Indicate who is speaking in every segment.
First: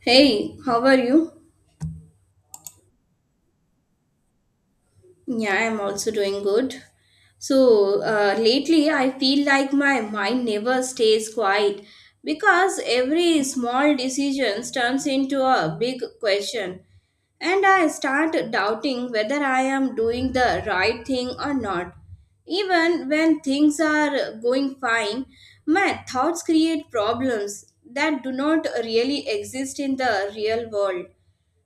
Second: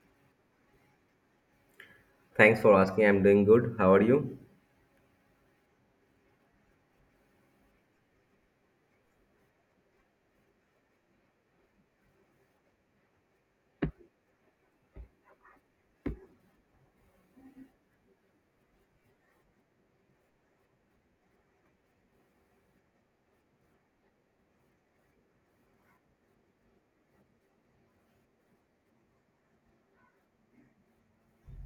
Speaker 1: Hey, how are you?
Speaker 2: Thanks for asking. I'm doing good. How are you?
Speaker 1: Yeah, I'm also doing good. So, lately I feel like my mind never stays quiet because every small decision turns into a big question, and I start doubting whether I am doing the right thing or not. Even when things are going fine, my thoughts create problems that do not really exist in the real world.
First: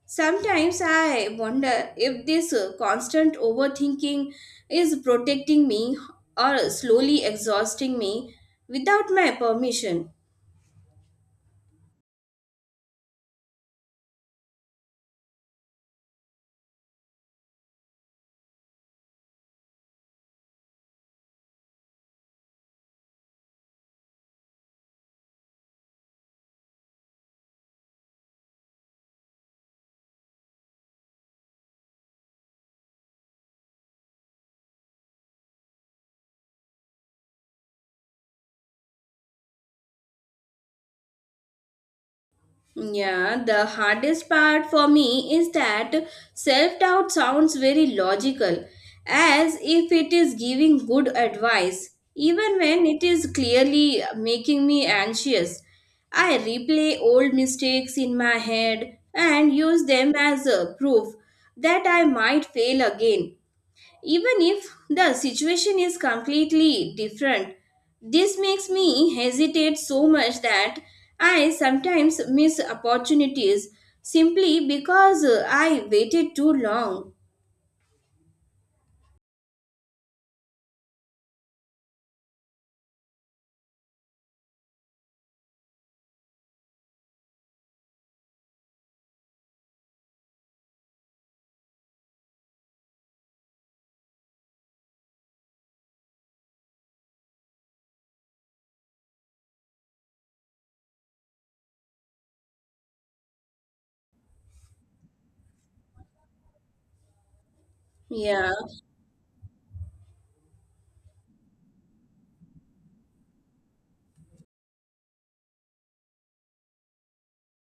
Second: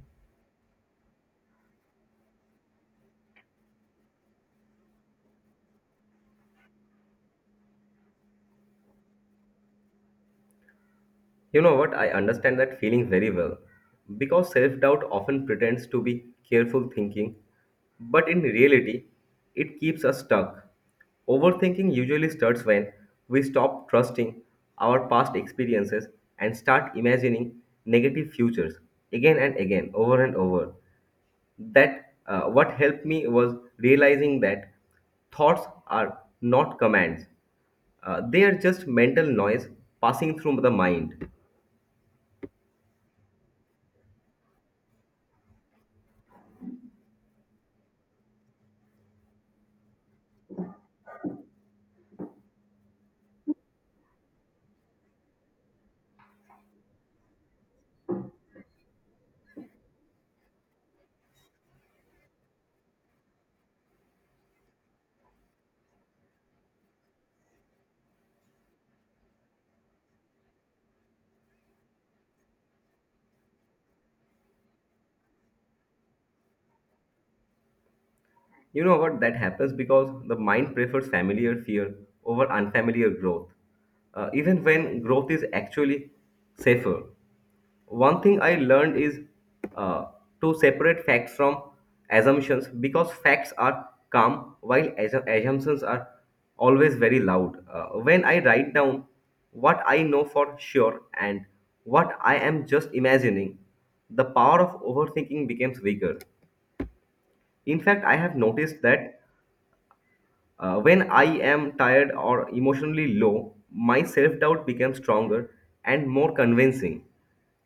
Speaker 1: Sometimes I wonder if this constant overthinking is protecting me or slowly exhausting me without my permission.
Speaker 2: You know what? I understand that feeling very well. Because self doubt often pretends to be careful thinking, but in reality, it keeps us stuck. Overthinking usually starts when we stop trusting our past experiences and start imagining negative futures again and again, over and over. That What helped me was realizing that thoughts are not commands. They are just mental noise passing through the mind.
Speaker 1: Yeah, the hardest part for me is that self doubt sounds very logical, as if it is giving good advice, even when it is clearly making me anxious. I replay old mistakes in my head and use them as a proof that I might fail again even if the situation is completely different. This makes me hesitate so much that I sometimes miss opportunities simply because I waited too long.
Speaker 2: You know what? That happens because the mind prefers familiar fear over unfamiliar growth, even when growth is actually safer. One thing I learned is uh, to separate facts from assumptions, because facts are calm while assumptions are always very loud. When I write down what I know for sure and what I am just imagining, the power of overthinking becomes weaker. In fact, I have
Speaker 1: Yeah.
Speaker 2: noticed that when I am tired or emotionally low, my self doubt becomes stronger and more convincing.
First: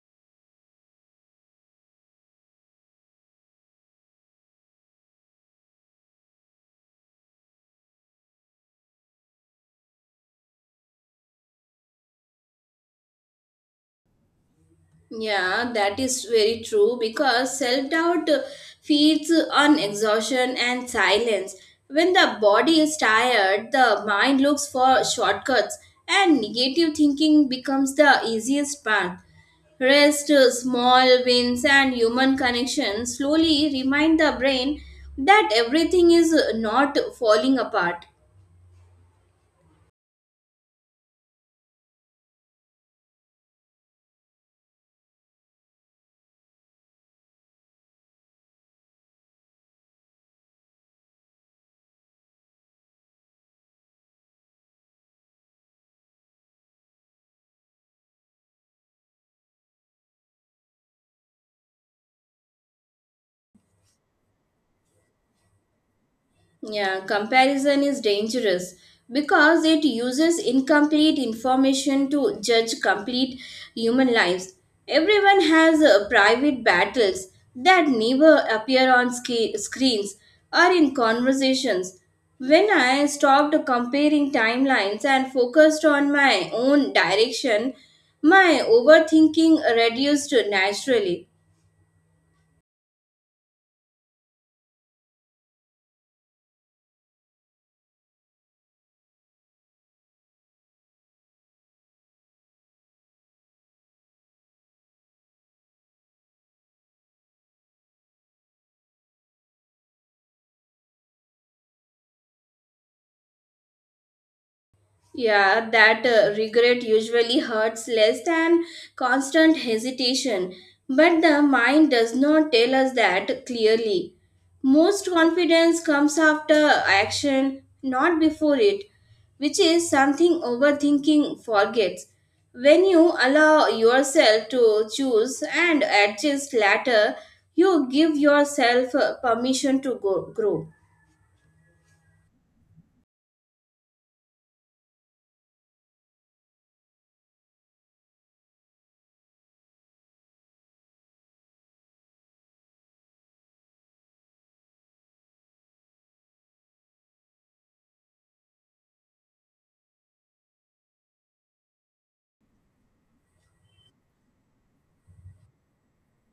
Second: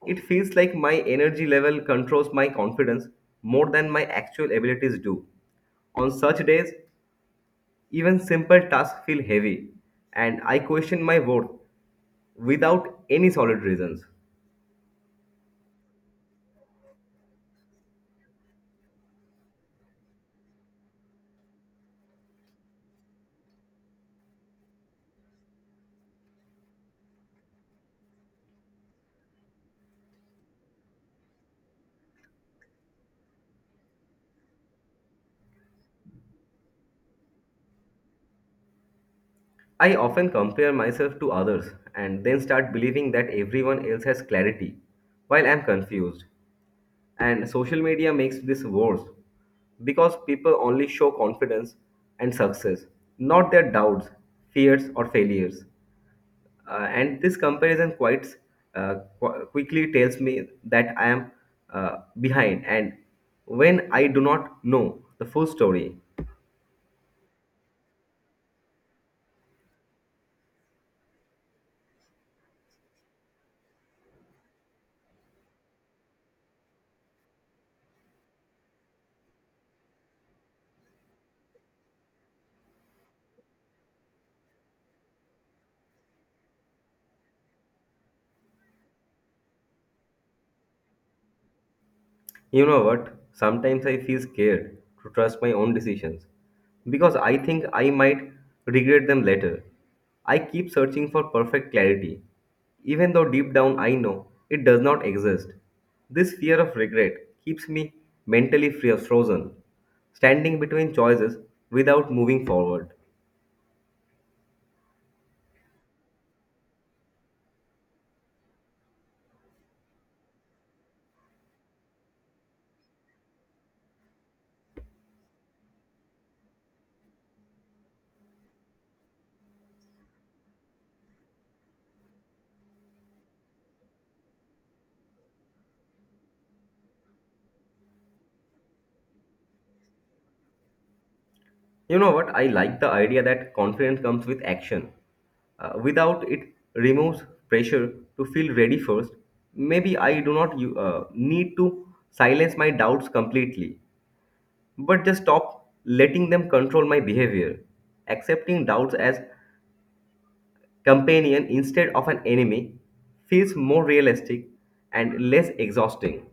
Speaker 2: It feels like my energy level controls my confidence more than my actual abilities do. On such days, even simple tasks feel heavy, and I question my worth without any solid reasons.
Speaker 1: Yeah, that is very true because self doubt feeds on exhaustion and silence. When the body is tired, the mind looks for shortcuts, and negative thinking becomes the easiest path. Rest, small wins, and human connection slowly remind the brain that everything is not falling apart.
Speaker 2: I often compare myself to others and then start believing that everyone else has clarity, while I'm confused. And social media makes this worse because people only show confidence and success, not their doubts, fears, or failures. And this comparison quite uh, quickly tells me that I am behind, and when I do not know the full story.
Speaker 1: Yeah, comparison is dangerous because it uses incomplete information to judge complete human lives. Everyone has private battles that never appear on screens or in conversations. When I stopped comparing timelines and focused on my own direction, my overthinking reduced naturally.
Speaker 2: You know what? Sometimes I feel scared to trust my own decisions because I think I might regret them later. I keep searching for perfect clarity, even though deep down I know it does not exist. This fear of regret keeps me mentally frozen, standing between choices without moving forward.
Speaker 1: Yeah, that regret usually hurts less than constant hesitation, but the mind does not tell us that clearly. Most confidence comes after action, not before it, which is something overthinking forgets. When you allow yourself to choose and adjust later, you give yourself permission to grow.
Speaker 2: You know what? I like the idea that confidence comes with action. Without it removes pressure to feel ready first. Maybe I do not need to silence my doubts completely, but just stop letting them control my behavior. Accepting doubts as companion instead of an enemy feels more realistic and less exhausting.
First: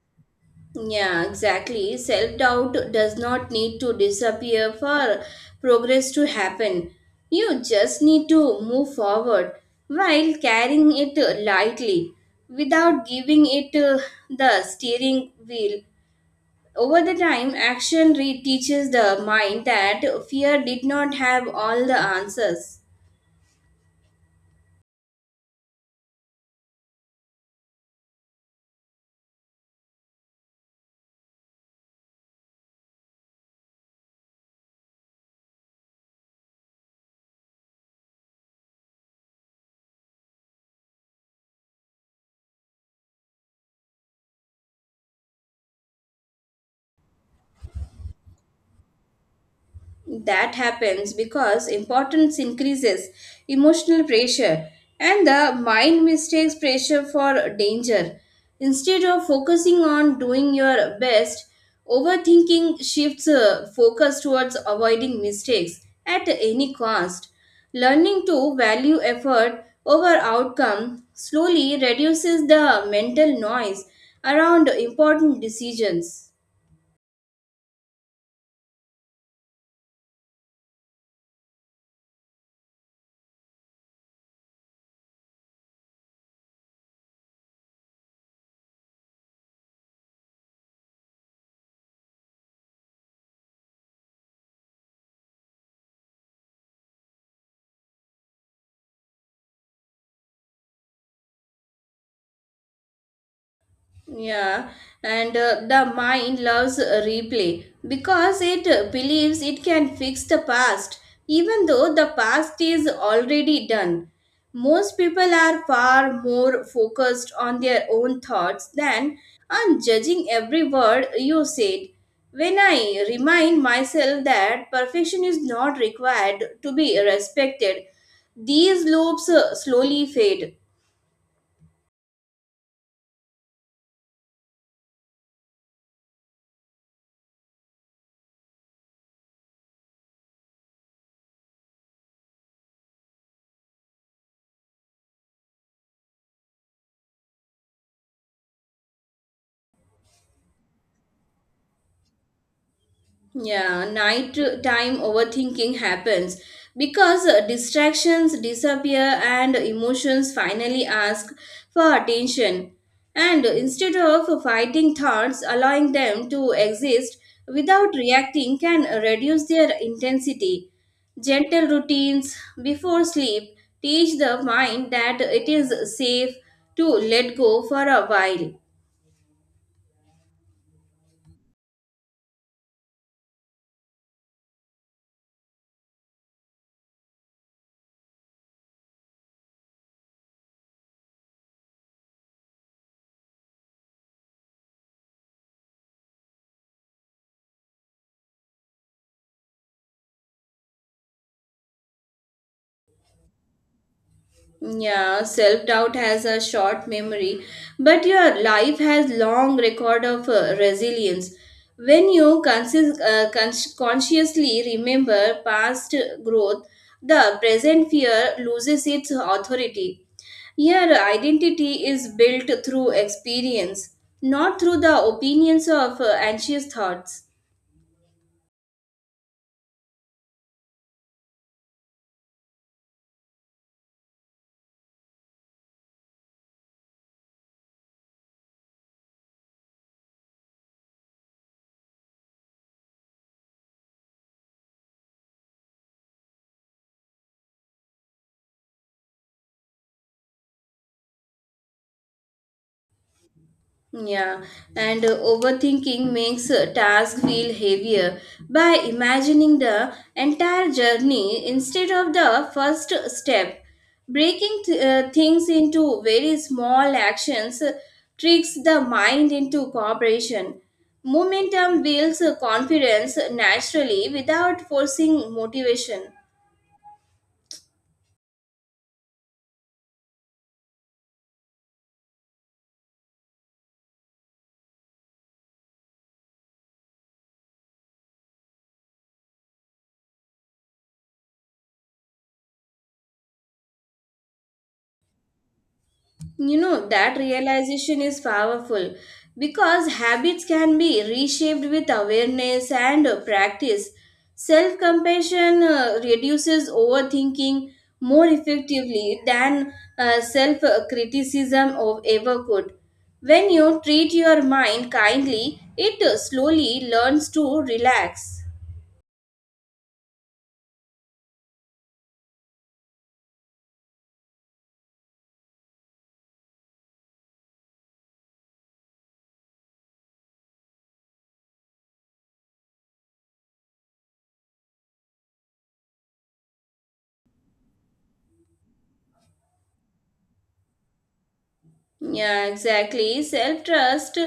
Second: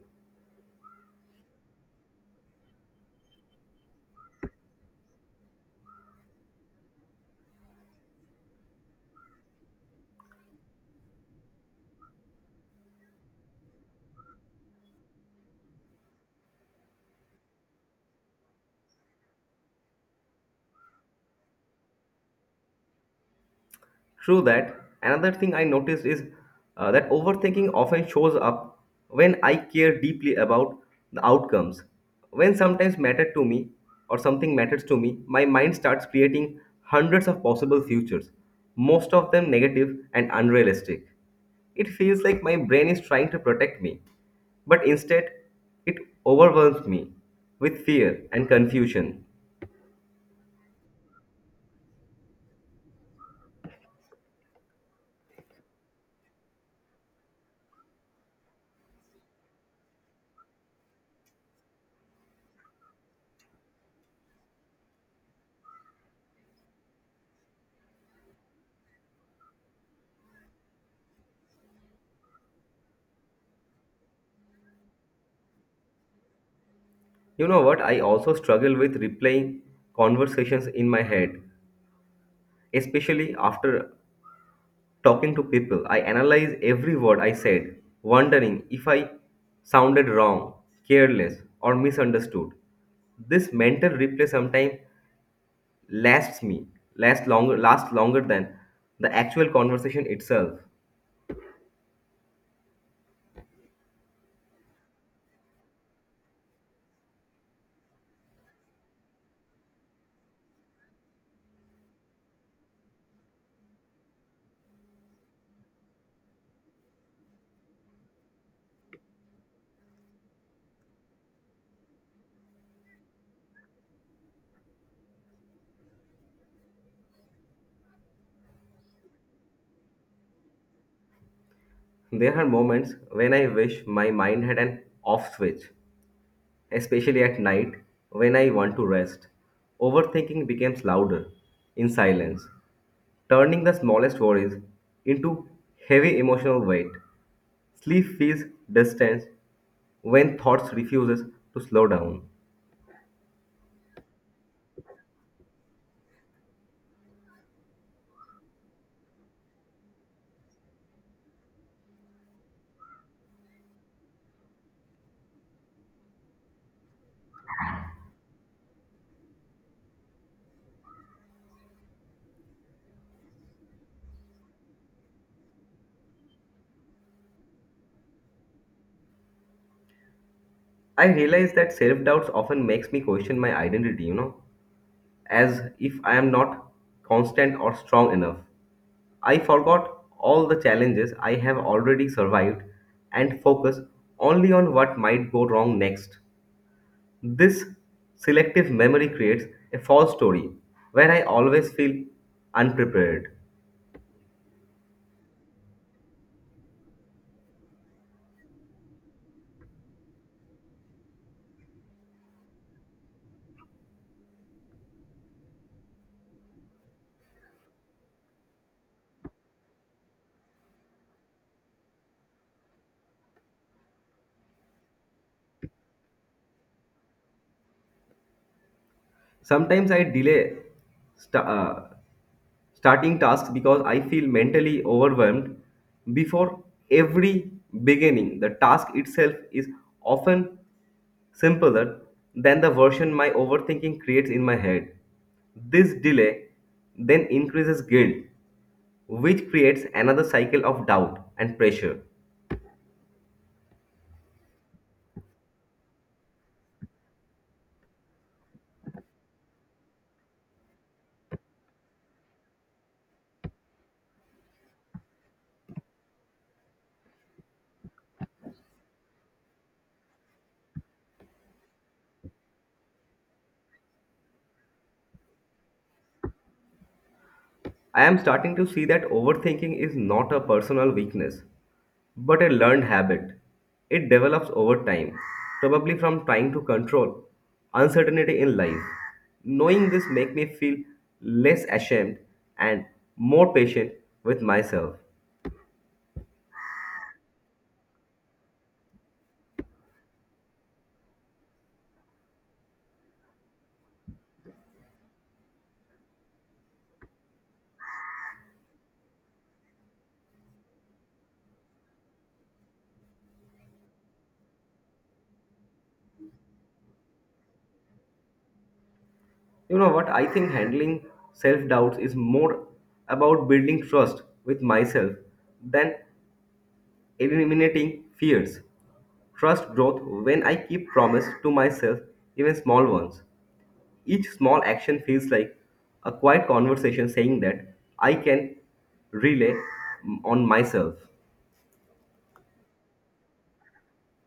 Speaker 1: Yeah, exactly. Self doubt does not need to disappear for progress to happen. You just need to move forward while carrying it lightly without giving it the steering wheel. Over the time, teaches the mind that fear did not have all the answers.
Speaker 2: True that. Another thing I noticed is that overthinking often shows up when I care deeply about the outcomes. When sometimes matter to me or something matters to me, my mind starts creating hundreds of possible futures, most of them negative and unrealistic. It feels like my brain is trying to protect me, but instead it overwhelms me with fear and confusion.
Speaker 1: That happens because importance increases emotional pressure and the mind mistakes pressure for danger. Instead of focusing on doing your best, overthinking shifts focus towards avoiding mistakes at any cost. Learning to value effort over outcome slowly reduces the mental noise around important decisions.
Speaker 2: You know what? I also struggle with replaying conversations in my head. Especially after talking to people, I analyze every word I said, wondering if I sounded wrong, careless, or misunderstood. This mental replay sometimes lasts me, lasts longer than the actual conversation itself.
Speaker 1: Yeah, and the mind loves replay because it believes it can fix the past, even though the past is already done. Most people are far more focused on their own thoughts than on judging every word you said. When I remind myself that perfection is not required to be respected, these loops slowly fade.
Speaker 2: There are moments when I wish my mind had an off switch, especially at night when I want to rest. Overthinking becomes louder in silence, turning the smallest worries into heavy emotional weight. Sleep feels distance when thoughts refuses to slow down.
Speaker 1: Yeah, night time overthinking happens because distractions disappear and emotions finally ask for attention. And instead of fighting thoughts, allowing them to exist without reacting can reduce their intensity. Gentle routines before sleep teach the mind that it is safe to let go for a while.
Speaker 2: I realize that self-doubts often makes me question my identity, you know, as if I am not constant or strong enough. I forgot all the challenges I have already survived and focus only on what might go wrong next. This selective memory creates a false story where I always feel unprepared.
Speaker 1: Yeah, self doubt has a short memory, but your life has long record of resilience. When you consciously remember past growth, the present fear loses its authority. Your identity is built through experience, not through the opinions of anxious thoughts.
Speaker 2: Sometimes I delay sta- uh, starting tasks because I feel mentally overwhelmed before every beginning. The task itself is often simpler than the version my overthinking creates in my head. This delay then increases guilt, which creates another cycle of doubt and pressure.
Speaker 1: Yeah, and overthinking makes a task feel heavier by imagining the entire journey instead of the first step. Breaking things into very small actions tricks the mind into cooperation. Momentum builds confidence naturally without forcing motivation.
Speaker 2: I am starting to see that overthinking is not a personal weakness, but a learned habit. It develops over time, probably from trying to control uncertainty in life. Knowing this makes me feel less ashamed and more patient with myself.
Speaker 1: You know, that realization is powerful because habits can be reshaped with awareness and practice. Self compassion reduces overthinking more effectively than self criticism of ever could. When you treat your mind kindly, it slowly learns to relax.
Speaker 2: You know what? I think handling self doubts is more about building trust with myself than eliminating fears. Trust growth when I keep promise to myself, even small ones. Each small action feels like a quiet conversation saying that I can relay on myself.
Speaker 1: Yeah, exactly. Self trust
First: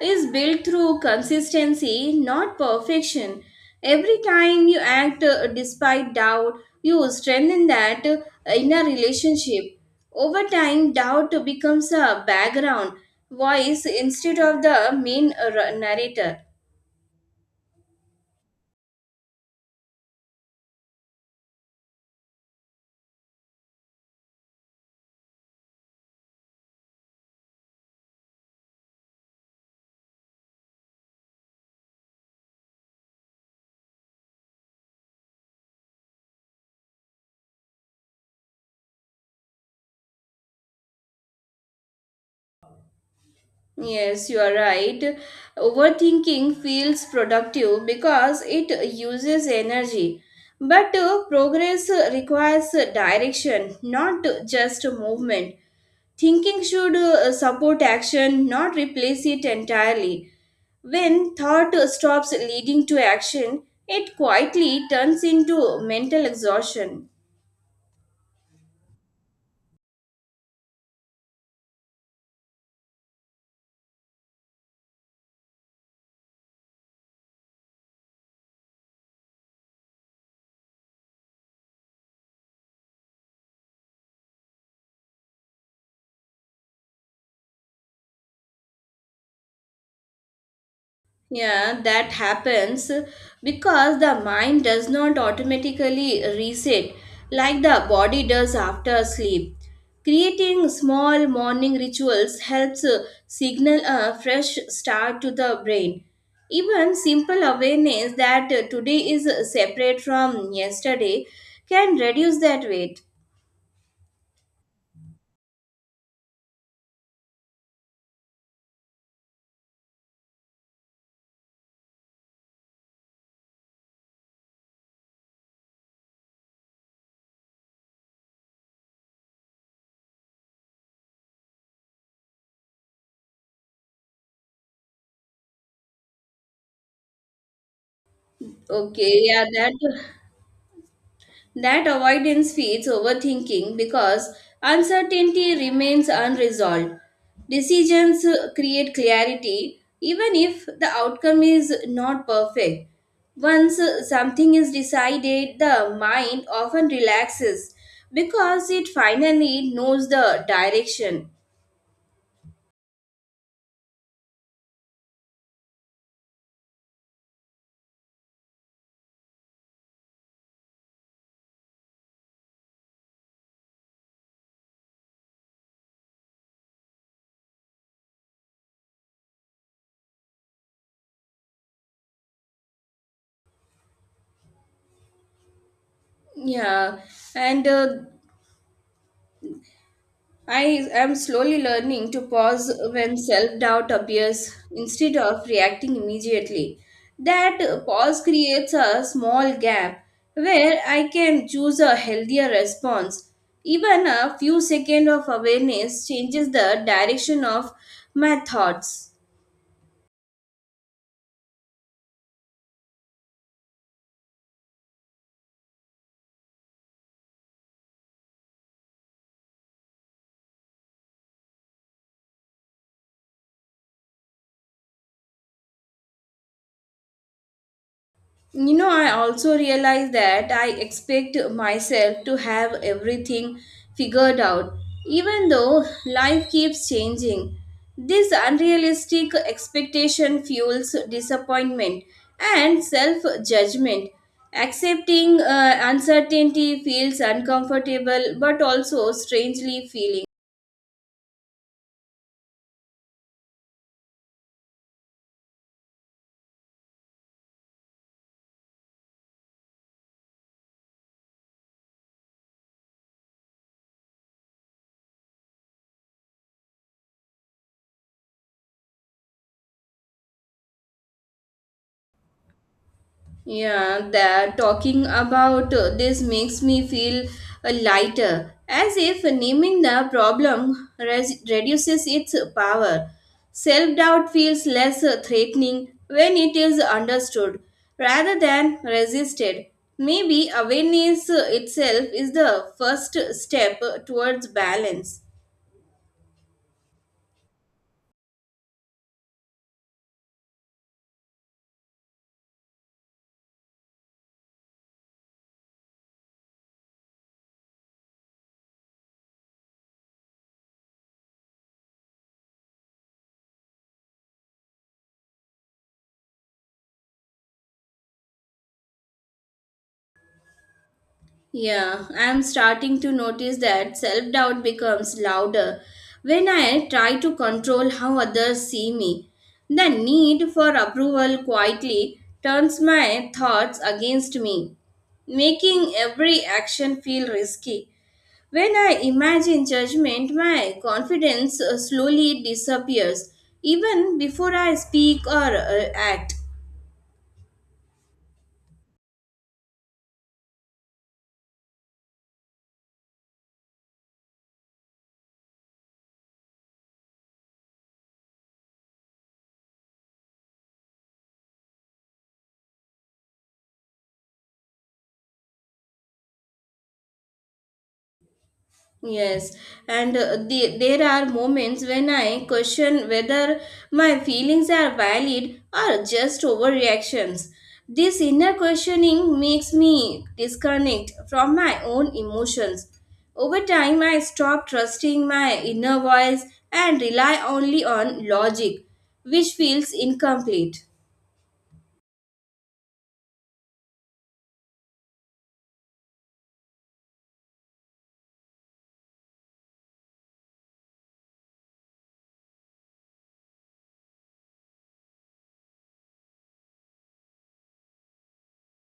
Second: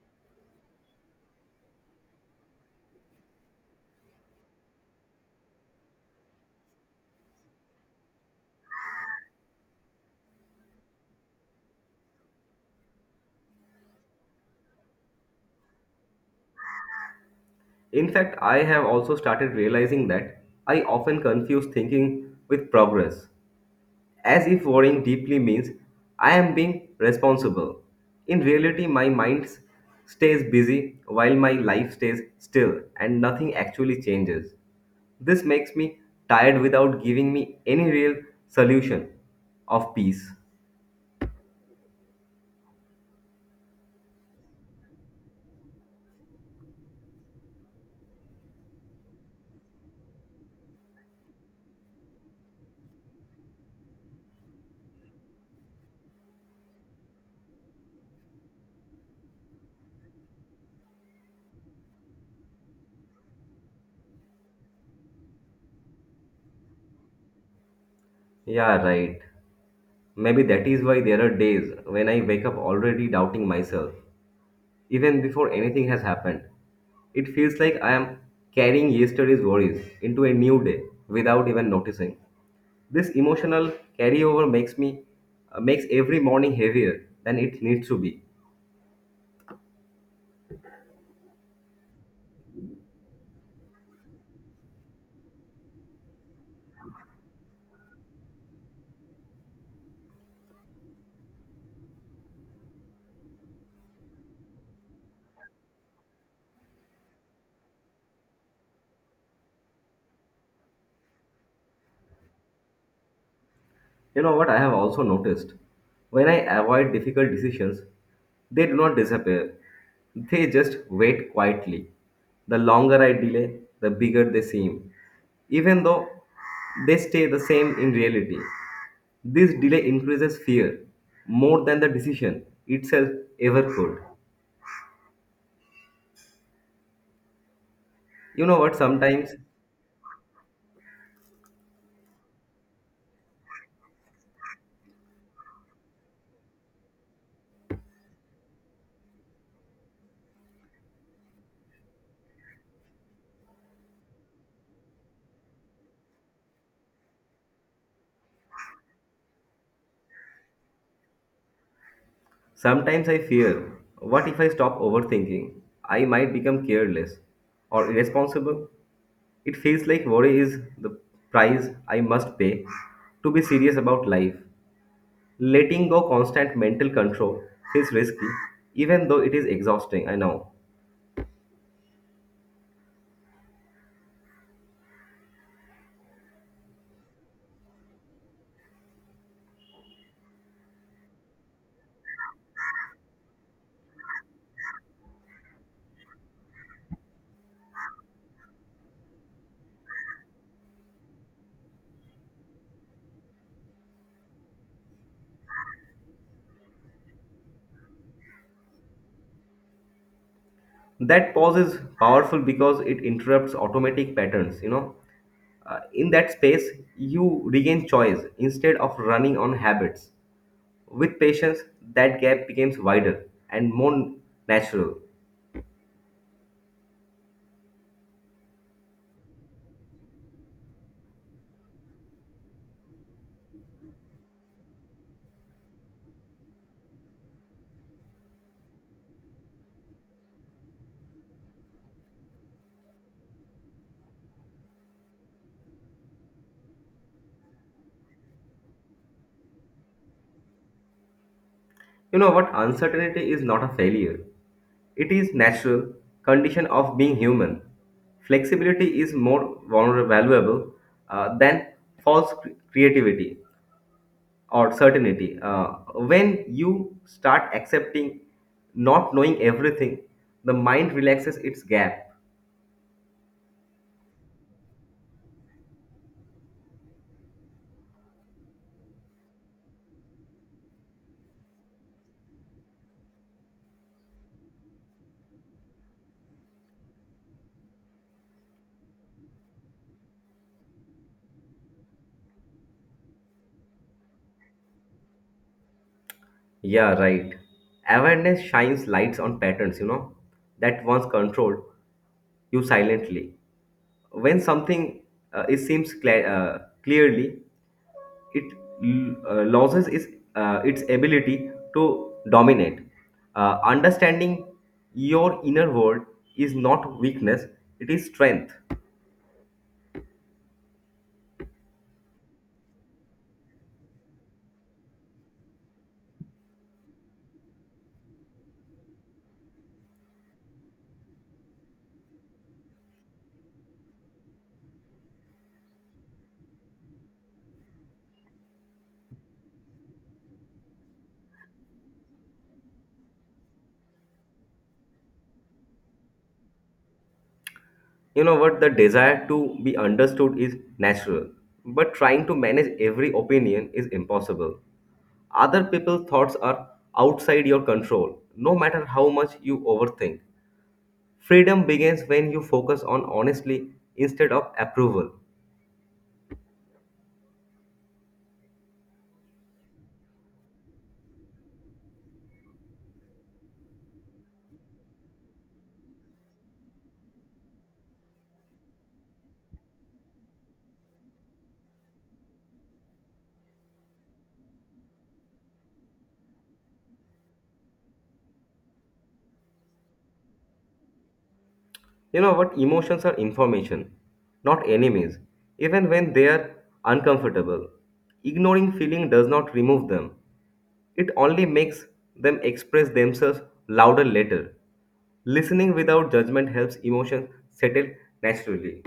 Speaker 1: is built through consistency, not perfection. Every time you act despite doubt, you strengthen that inner relationship. Over time, doubt becomes a background voice instead of the main narrator.
Speaker 2: In fact, I have also started realizing that I often confuse thinking with progress, as if worrying deeply means I am being responsible. In reality, my mind stays busy while my life stays still and nothing actually changes. This makes me tired without giving me any real solution of peace.
Speaker 1: Yes, you are right. Overthinking feels productive because it uses energy. But progress requires direction, not just movement. Thinking should support action, not replace it entirely. When thought stops leading to action, it quietly turns into mental exhaustion.
Speaker 2: Yeah, right. Maybe that is why there are days when I wake up already doubting myself, even before anything has happened. It feels like I am carrying yesterday's worries into a new day without even noticing. This emotional carryover makes every morning heavier than it needs to be.
Speaker 1: Yeah, that happens because the mind does not automatically reset like the body does after sleep. Creating small morning rituals helps signal a fresh start to the brain. Even simple awareness that today is separate from yesterday can reduce that weight.
Speaker 2: You know what I have also noticed? When I avoid difficult decisions, they do not disappear. They just wait quietly. The longer I delay, the bigger they seem, even though they stay the same in reality. This delay increases fear more than the decision itself ever could. You know what?
Speaker 1: Okay, yeah, that avoidance feeds overthinking because uncertainty remains unresolved. Decisions create clarity even if the outcome is not perfect. Once something is decided, the mind often relaxes because it finally knows the direction.
Speaker 2: Sometimes I fear, what if I stop overthinking? I might become careless or irresponsible. It feels like worry is the price I must pay to be serious about life. Letting go constant mental control feels risky, even though it is exhausting, I know.
Speaker 1: Yeah, and I am slowly learning to pause when self doubt appears instead of reacting immediately. That pause creates a small gap where I can choose a healthier response. Even a few seconds of awareness changes the direction of my thoughts.
Speaker 2: That pause is powerful because it interrupts automatic patterns, you know. In that space, you regain choice instead of running on habits. With patience, that gap becomes wider and more natural.
Speaker 1: You know, I also realize that I expect myself to have everything figured out, even though life keeps changing. This unrealistic expectation fuels disappointment and self judgment. Accepting uncertainty feels uncomfortable but also strangely feeling.
Speaker 2: You know what? Uncertainty is not a failure. It is natural condition of being human. Flexibility is more vulnerable, valuable than false creativity or certainty. When you start accepting not knowing everything, the mind relaxes its gap.
Speaker 1: Yeah, that talking about this makes me feel lighter, as if naming the problem reduces its power. Self doubt feels less threatening when it is understood rather than resisted. Maybe awareness itself is the first step towards balance.
Speaker 2: Yeah, right. Awareness shines lights on patterns, you know, that once controlled you silently. When something clearly, it loses its ability to dominate. Understanding your inner world is not weakness, it is strength.
Speaker 1: Yeah, I'm starting to notice that self doubt becomes louder when I try to control how others see me. The need for approval quietly turns my thoughts against me, making every action feel risky. When I imagine judgment, my confidence slowly disappears even before I speak or act.
Speaker 2: You know what? The desire to be understood is natural, but trying to manage every opinion is impossible. Other people's thoughts are outside your control, no matter how much you overthink. Freedom begins when you focus on honestly instead of approval.
Speaker 1: Yes, there are moments when I question whether my feelings are valid or just overreactions. This inner questioning makes me disconnect from my own emotions. Over time, I stop trusting my inner voice and rely only on logic, which feels incomplete.
Speaker 2: You know what? Emotions are information, not enemies, even when they are uncomfortable. Ignoring feeling does not remove them, it only makes them express themselves louder later. Listening without judgment helps emotions settle naturally.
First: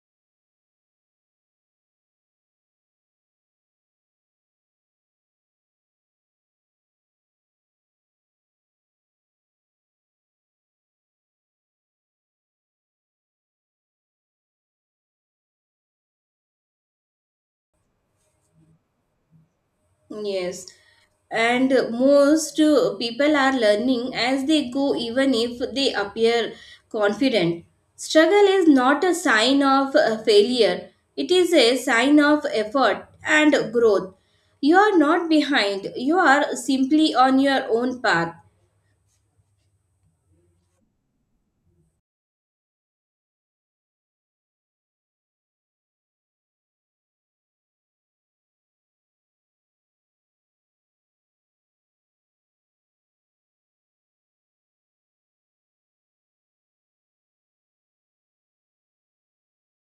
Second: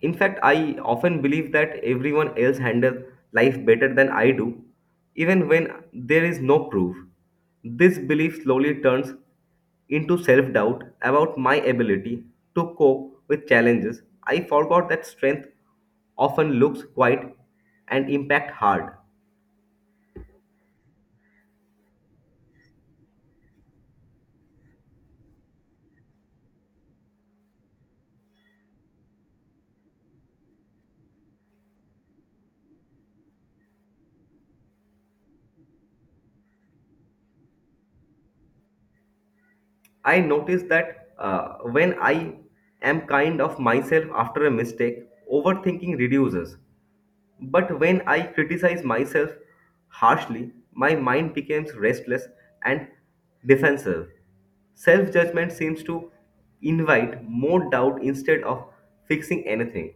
Speaker 2: In fact, I often believe that everyone else handles life better than I do, even when there is no proof. This belief slowly turns into self doubt about my ability to cope with challenges. I forgot that strength often looks quiet and impact hard.
Speaker 1: Yes, and most people are learning as they go, even if they appear confident. Struggle is not a sign of failure, it is a sign of effort and growth. You are not behind, you are simply on your own path.
Speaker 2: I notice that when I am kind of myself after a mistake, overthinking reduces. But when I criticize myself harshly, my mind becomes restless and defensive. Self judgment seems to invite more doubt instead of fixing anything.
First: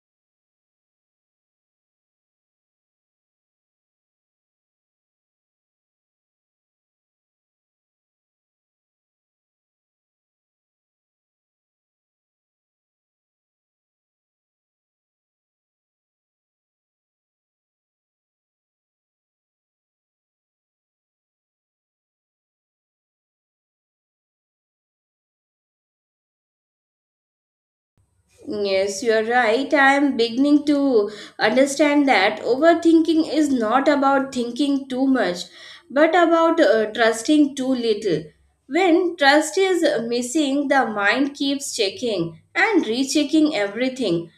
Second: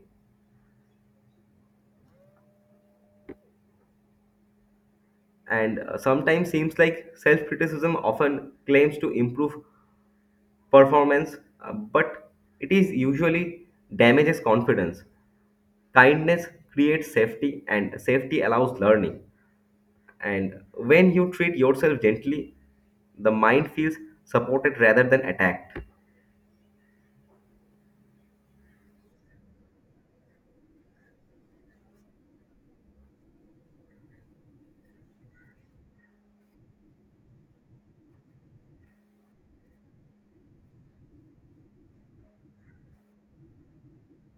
Speaker 2: And sometimes seems like self criticism often claims to improve performance, but it is usually damages confidence. Kindness creates safety, and safety allows learning. And when you treat yourself gently, the mind feels supported rather than attacked.
Speaker 1: Yes, you are right. I am beginning to understand that overthinking is not about thinking too much, but about trusting too little. When trust is missing, the mind keeps checking and rechecking everything.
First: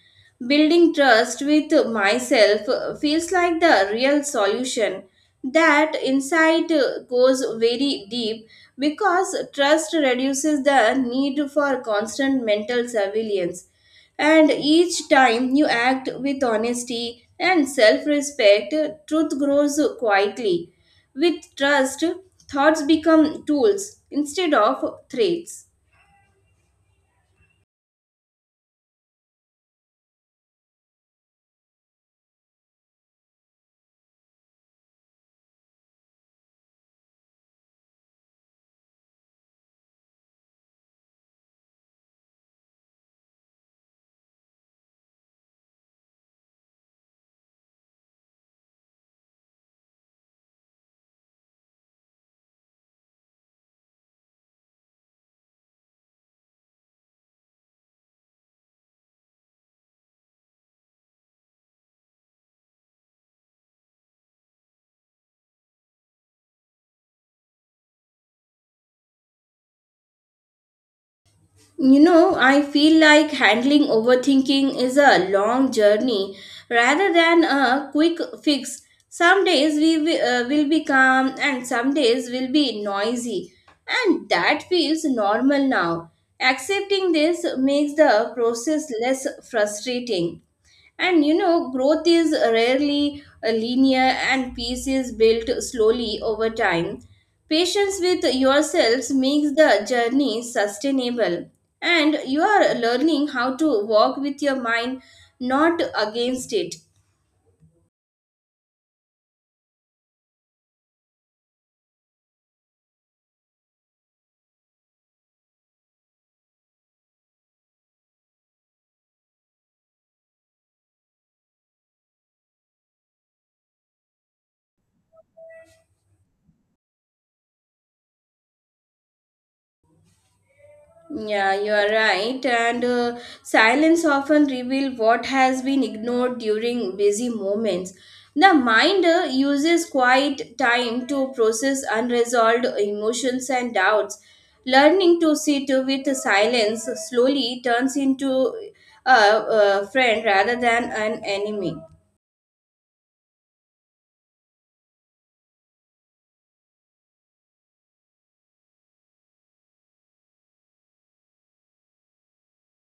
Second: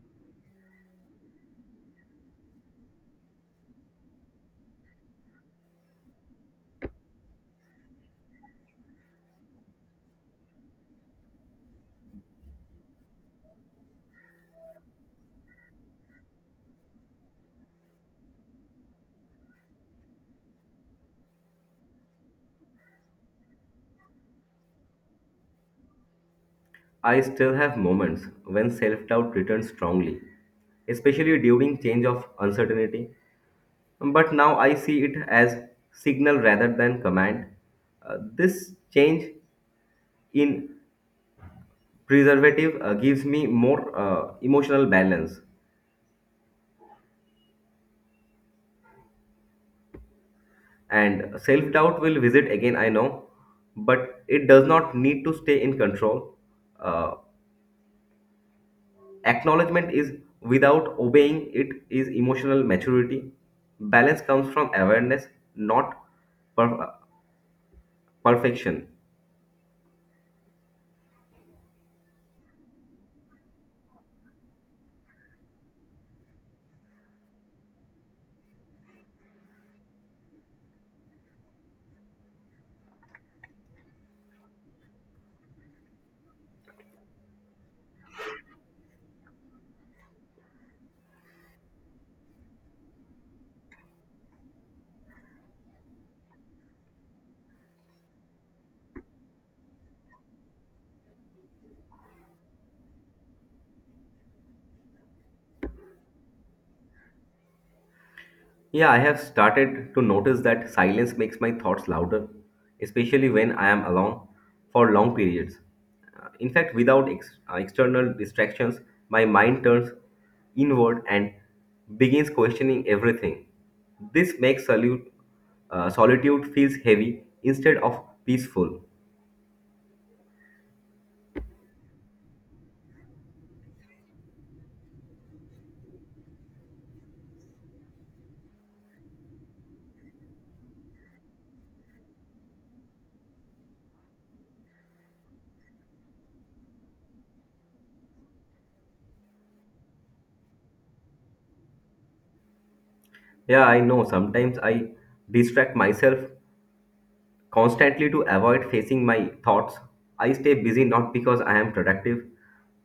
Speaker 1: Building trust with myself feels like the real solution. That insight goes very deep because trust reduces the need for constant mental surveillance and each time you act with honesty and self respect, truth grows quietly. With trust, thoughts become tools instead of threats.
Speaker 2: I still have moments when self doubt returns strongly, especially during change of uncertainty. But now I see it as signal rather than command. This change in preservative gives me more emotional balance, and self doubt will visit again, I know, but it does not need to stay in control. Uh, Acknowledgement is without obeying it is emotional maturity. Balance comes from awareness, not per- perfection.
Speaker 1: You know, I feel like handling overthinking is a long journey rather than a quick fix. Some days will be calm and some days will be noisy, and that feels normal now. Accepting this makes the process less frustrating. And you know, growth is rarely linear and peace is built slowly over time. Patience with yourselves makes the journey sustainable, and you are learning how to walk with your mind, not against it.
Speaker 2: Yeah, I have started to notice that silence makes my thoughts louder, especially when I am alone for long periods. In fact, without external distractions, my mind turns inward and begins questioning everything. This makes solitude feels heavy instead of peaceful.
Speaker 1: Yeah, you are right. And silence often reveals what has been ignored during busy moments. The mind uses quiet time to process unresolved emotions and doubts. Learning to sit with silence slowly turns into a friend rather than an enemy.
Speaker 2: Yeah, I know. Sometimes I distract myself constantly to avoid facing my thoughts. I stay busy not because I am productive,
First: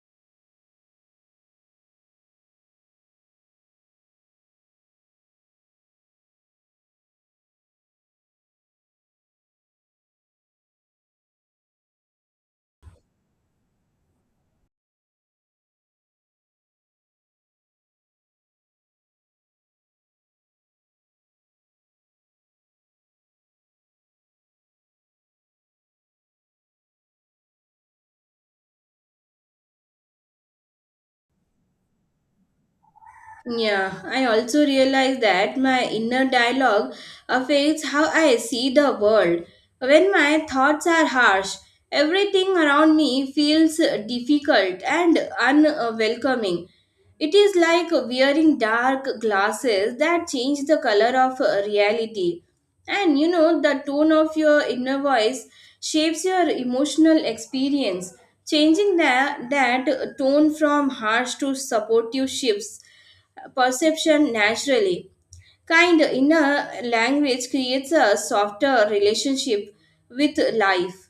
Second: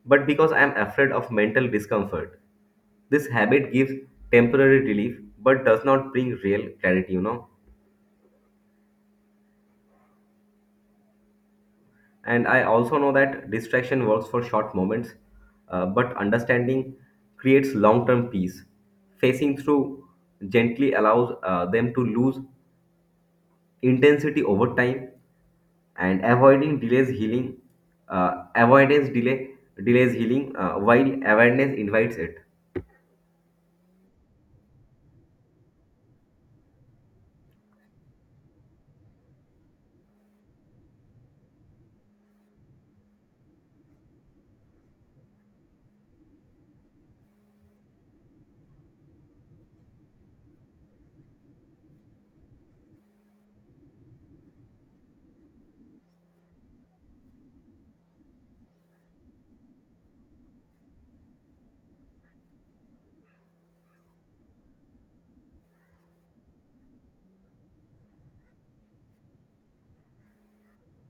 Speaker 2: but because I am afraid of mental discomfort. This habit gives temporary relief but does not bring real clarity, you know. And I also know that distraction works for short moments, but understanding creates long term peace. Facing through gently allows them to lose intensity over time and avoiding delays healing avoidance delays healing, while awareness invites it.
Speaker 1: Yeah, I also realize that my inner dialogue affects how I see the world. When my thoughts are harsh, everything around me feels difficult and unwelcoming. It is like wearing dark glasses that change the color of reality. And you know, the tone of your inner voice shapes your emotional experience. Changing that tone from harsh to supportive shifts perception naturally. Kind inner language creates a softer relationship with life.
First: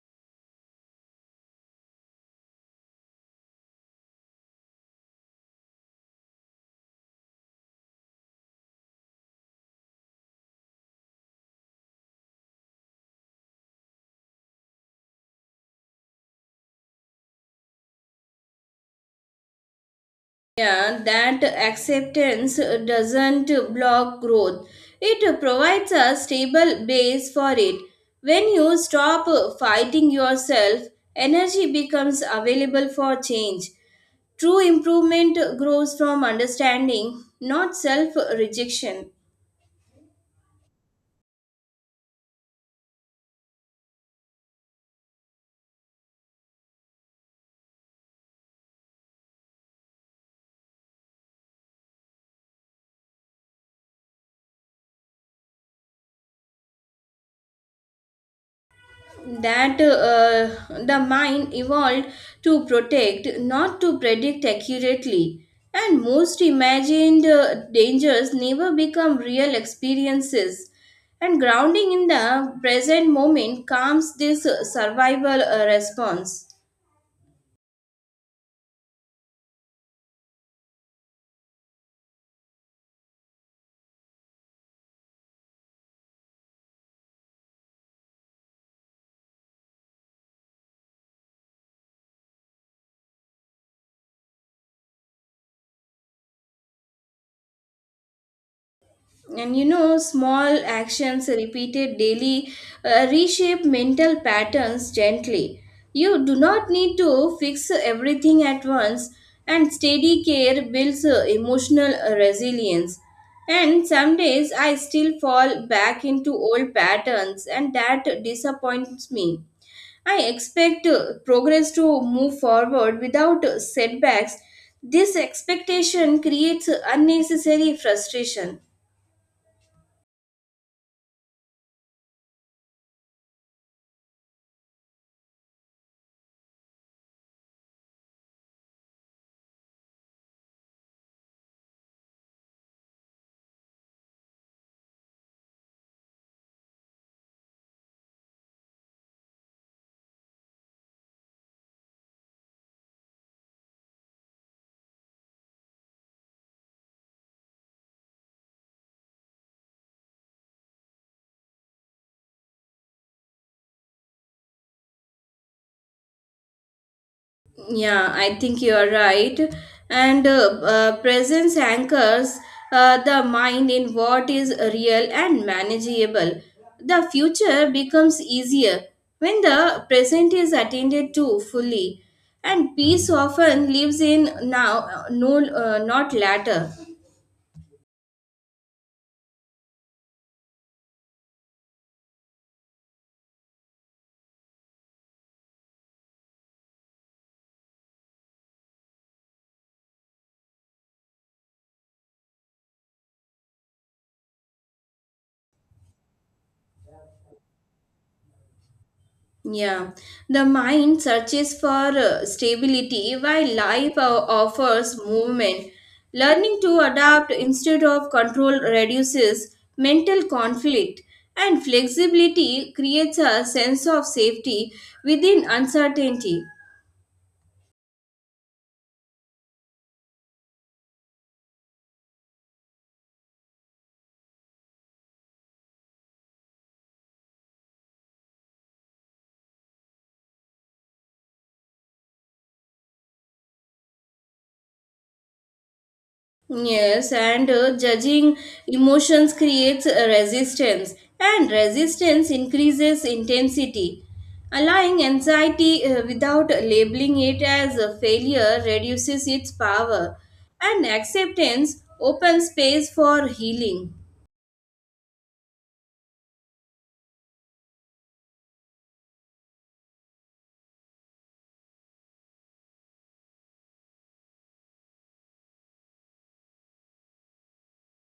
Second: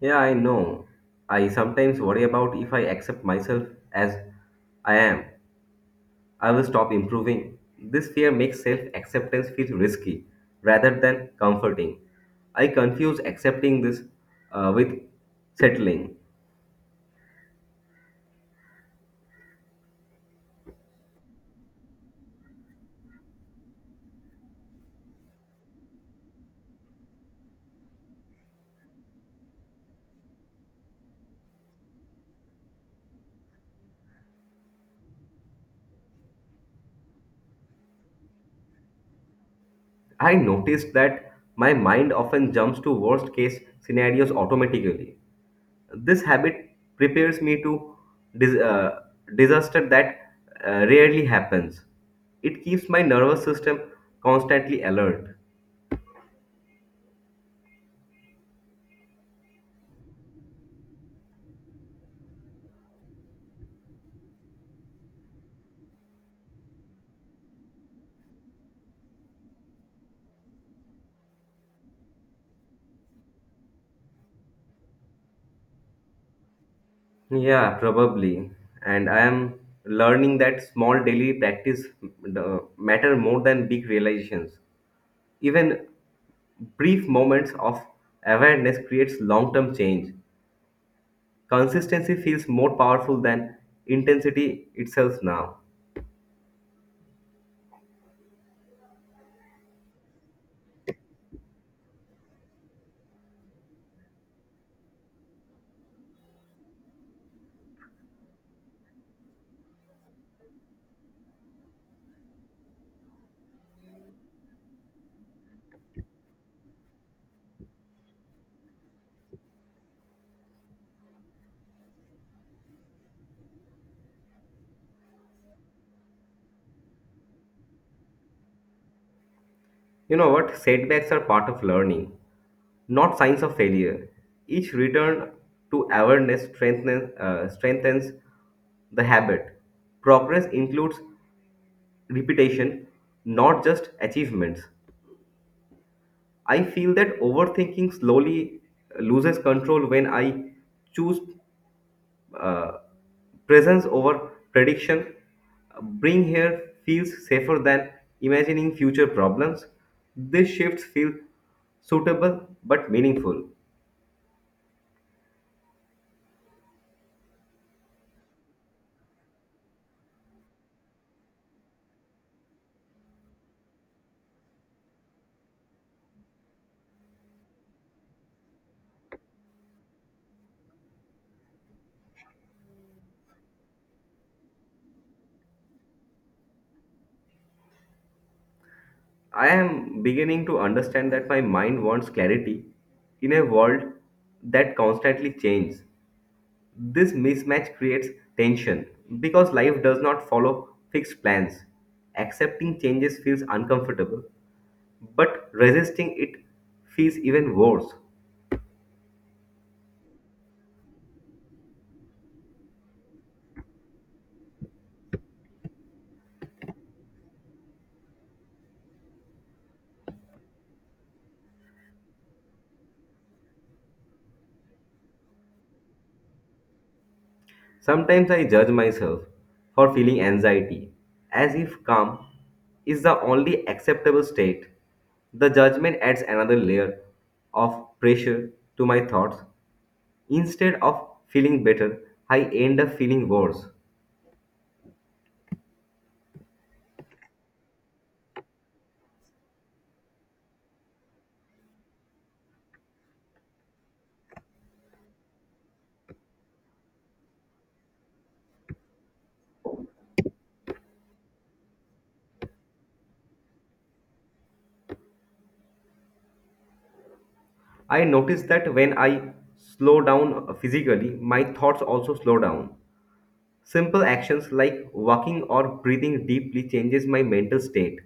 Speaker 2: Yeah, I know. I sometimes worry about if I accept myself as I am, I will stop improving. This fear makes self acceptance feel risky rather than comforting. I confuse accepting this with settling.
Speaker 1: Yeah, that acceptance doesn't block growth. It provides a stable base for it. When you stop fighting yourself, energy becomes available for change. True improvement grows from understanding, not self rejection.
Speaker 2: I noticed that my mind often jumps to worst case scenarios automatically. This habit prepares me to dis- uh, disaster that rarely happens. It keeps my nervous system constantly alert.
Speaker 1: That the mind evolved to protect, not to predict accurately. And most imagined dangers never become real experiences. And grounding in the present moment calms this survival response.
Speaker 2: Yeah, probably. And I am learning that small daily practice matter more than big realizations. Even brief moments of awareness creates long-term change. Consistency feels more powerful than intensity itself now.
Speaker 1: And you know, small actions repeated daily reshape mental patterns gently. You do not need to fix everything at once, and steady care builds emotional resilience. And some days I still fall back into old patterns, and that disappoints me. I expect progress to move forward without setbacks. This expectation creates unnecessary frustration.
Speaker 2: You know what? Setbacks are part of learning, not signs of failure. Each return to awareness strengthens the habit. Progress includes repetition, not just achievements. I feel that overthinking slowly loses control when I choose uh, presence over prediction. Bring here feels safer than imagining future problems. These shifts feel suitable but meaningful.
Speaker 1: Yeah, I think you're right. And presence anchors the mind in what is real and manageable. The future becomes easier when the present is attended to fully. And peace often lives in now, not later.
Speaker 2: I am beginning to understand that my mind wants clarity in a world that constantly changes. This mismatch creates tension because life does not follow fixed plans. Accepting changes feels uncomfortable, but resisting it feels even worse.
Speaker 1: Yeah, the mind searches for stability while life offers movement. Learning to adapt instead of control reduces mental conflict, and flexibility creates a sense of safety within uncertainty.
Speaker 2: Sometimes I judge myself for feeling anxiety, as if calm is the only acceptable state. The judgment adds another layer of pressure to my thoughts. Instead of feeling better, I end up feeling worse.
Speaker 1: Yes, and judging emotions creates a resistance, and resistance increases intensity. Allowing anxiety without labeling it as a failure reduces its power, and acceptance opens space for healing.
Speaker 2: I notice that when I slow down physically, my thoughts also slow down. Simple actions like walking or breathing deeply changes my mental state.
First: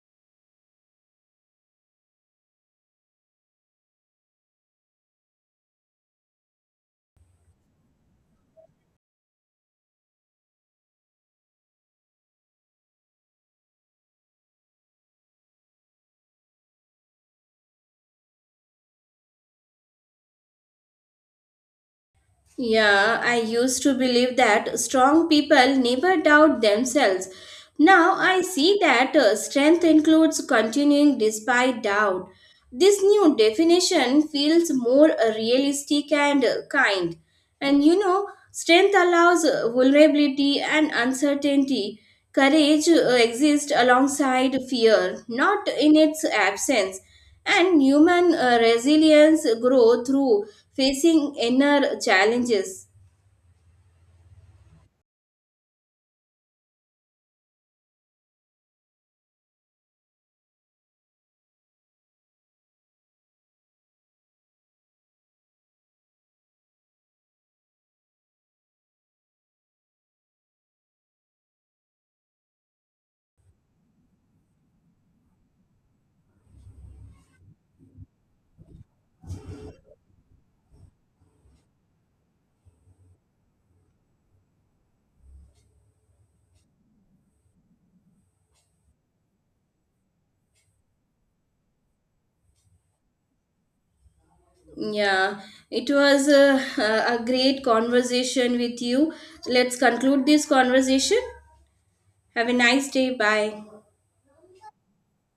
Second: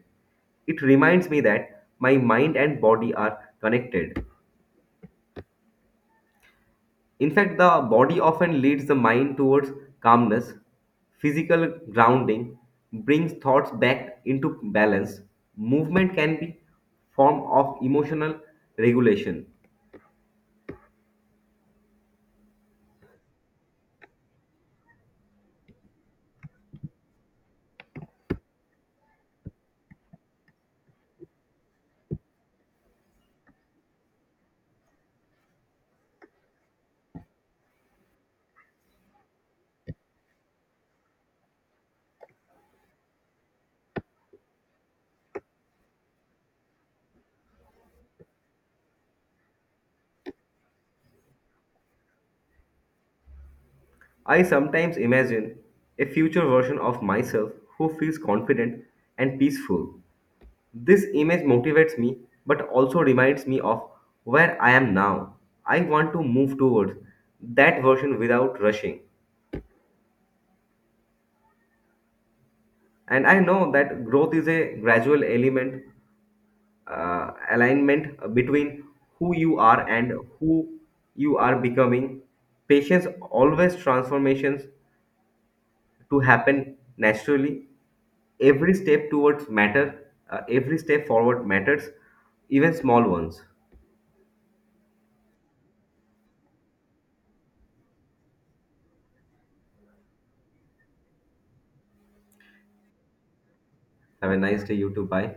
Speaker 2: It reminds me that my mind and body are connected. In fact, the body often leads the mind towards calmness. Physical grounding brings thoughts back into balance. Movement can be form of emotional regulation.
Speaker 1: Yeah, I used to believe that strong people never doubt themselves. Now I see that strength includes continuing despite doubt. This new definition feels more realistic and kind. And you know, strength allows vulnerability and uncertainty. Courage exists alongside fear, not in its absence, and human resilience grow through facing inner challenges.
Speaker 2: I sometimes imagine a future version of myself who feels confident and peaceful. This image motivates me but also reminds me of where I am now. I want to move towards that version without rushing. And I know that growth is a gradual element, alignment between who you are and who you are becoming. Patience always transformations to happen naturally. Every step towards matter, every step forward matters, even small ones.
Speaker 1: Yeah, it was a great conversation with you. Let's conclude this conversation. Have a nice day. Bye.
Speaker 2: Have a nice day, you too. Bye.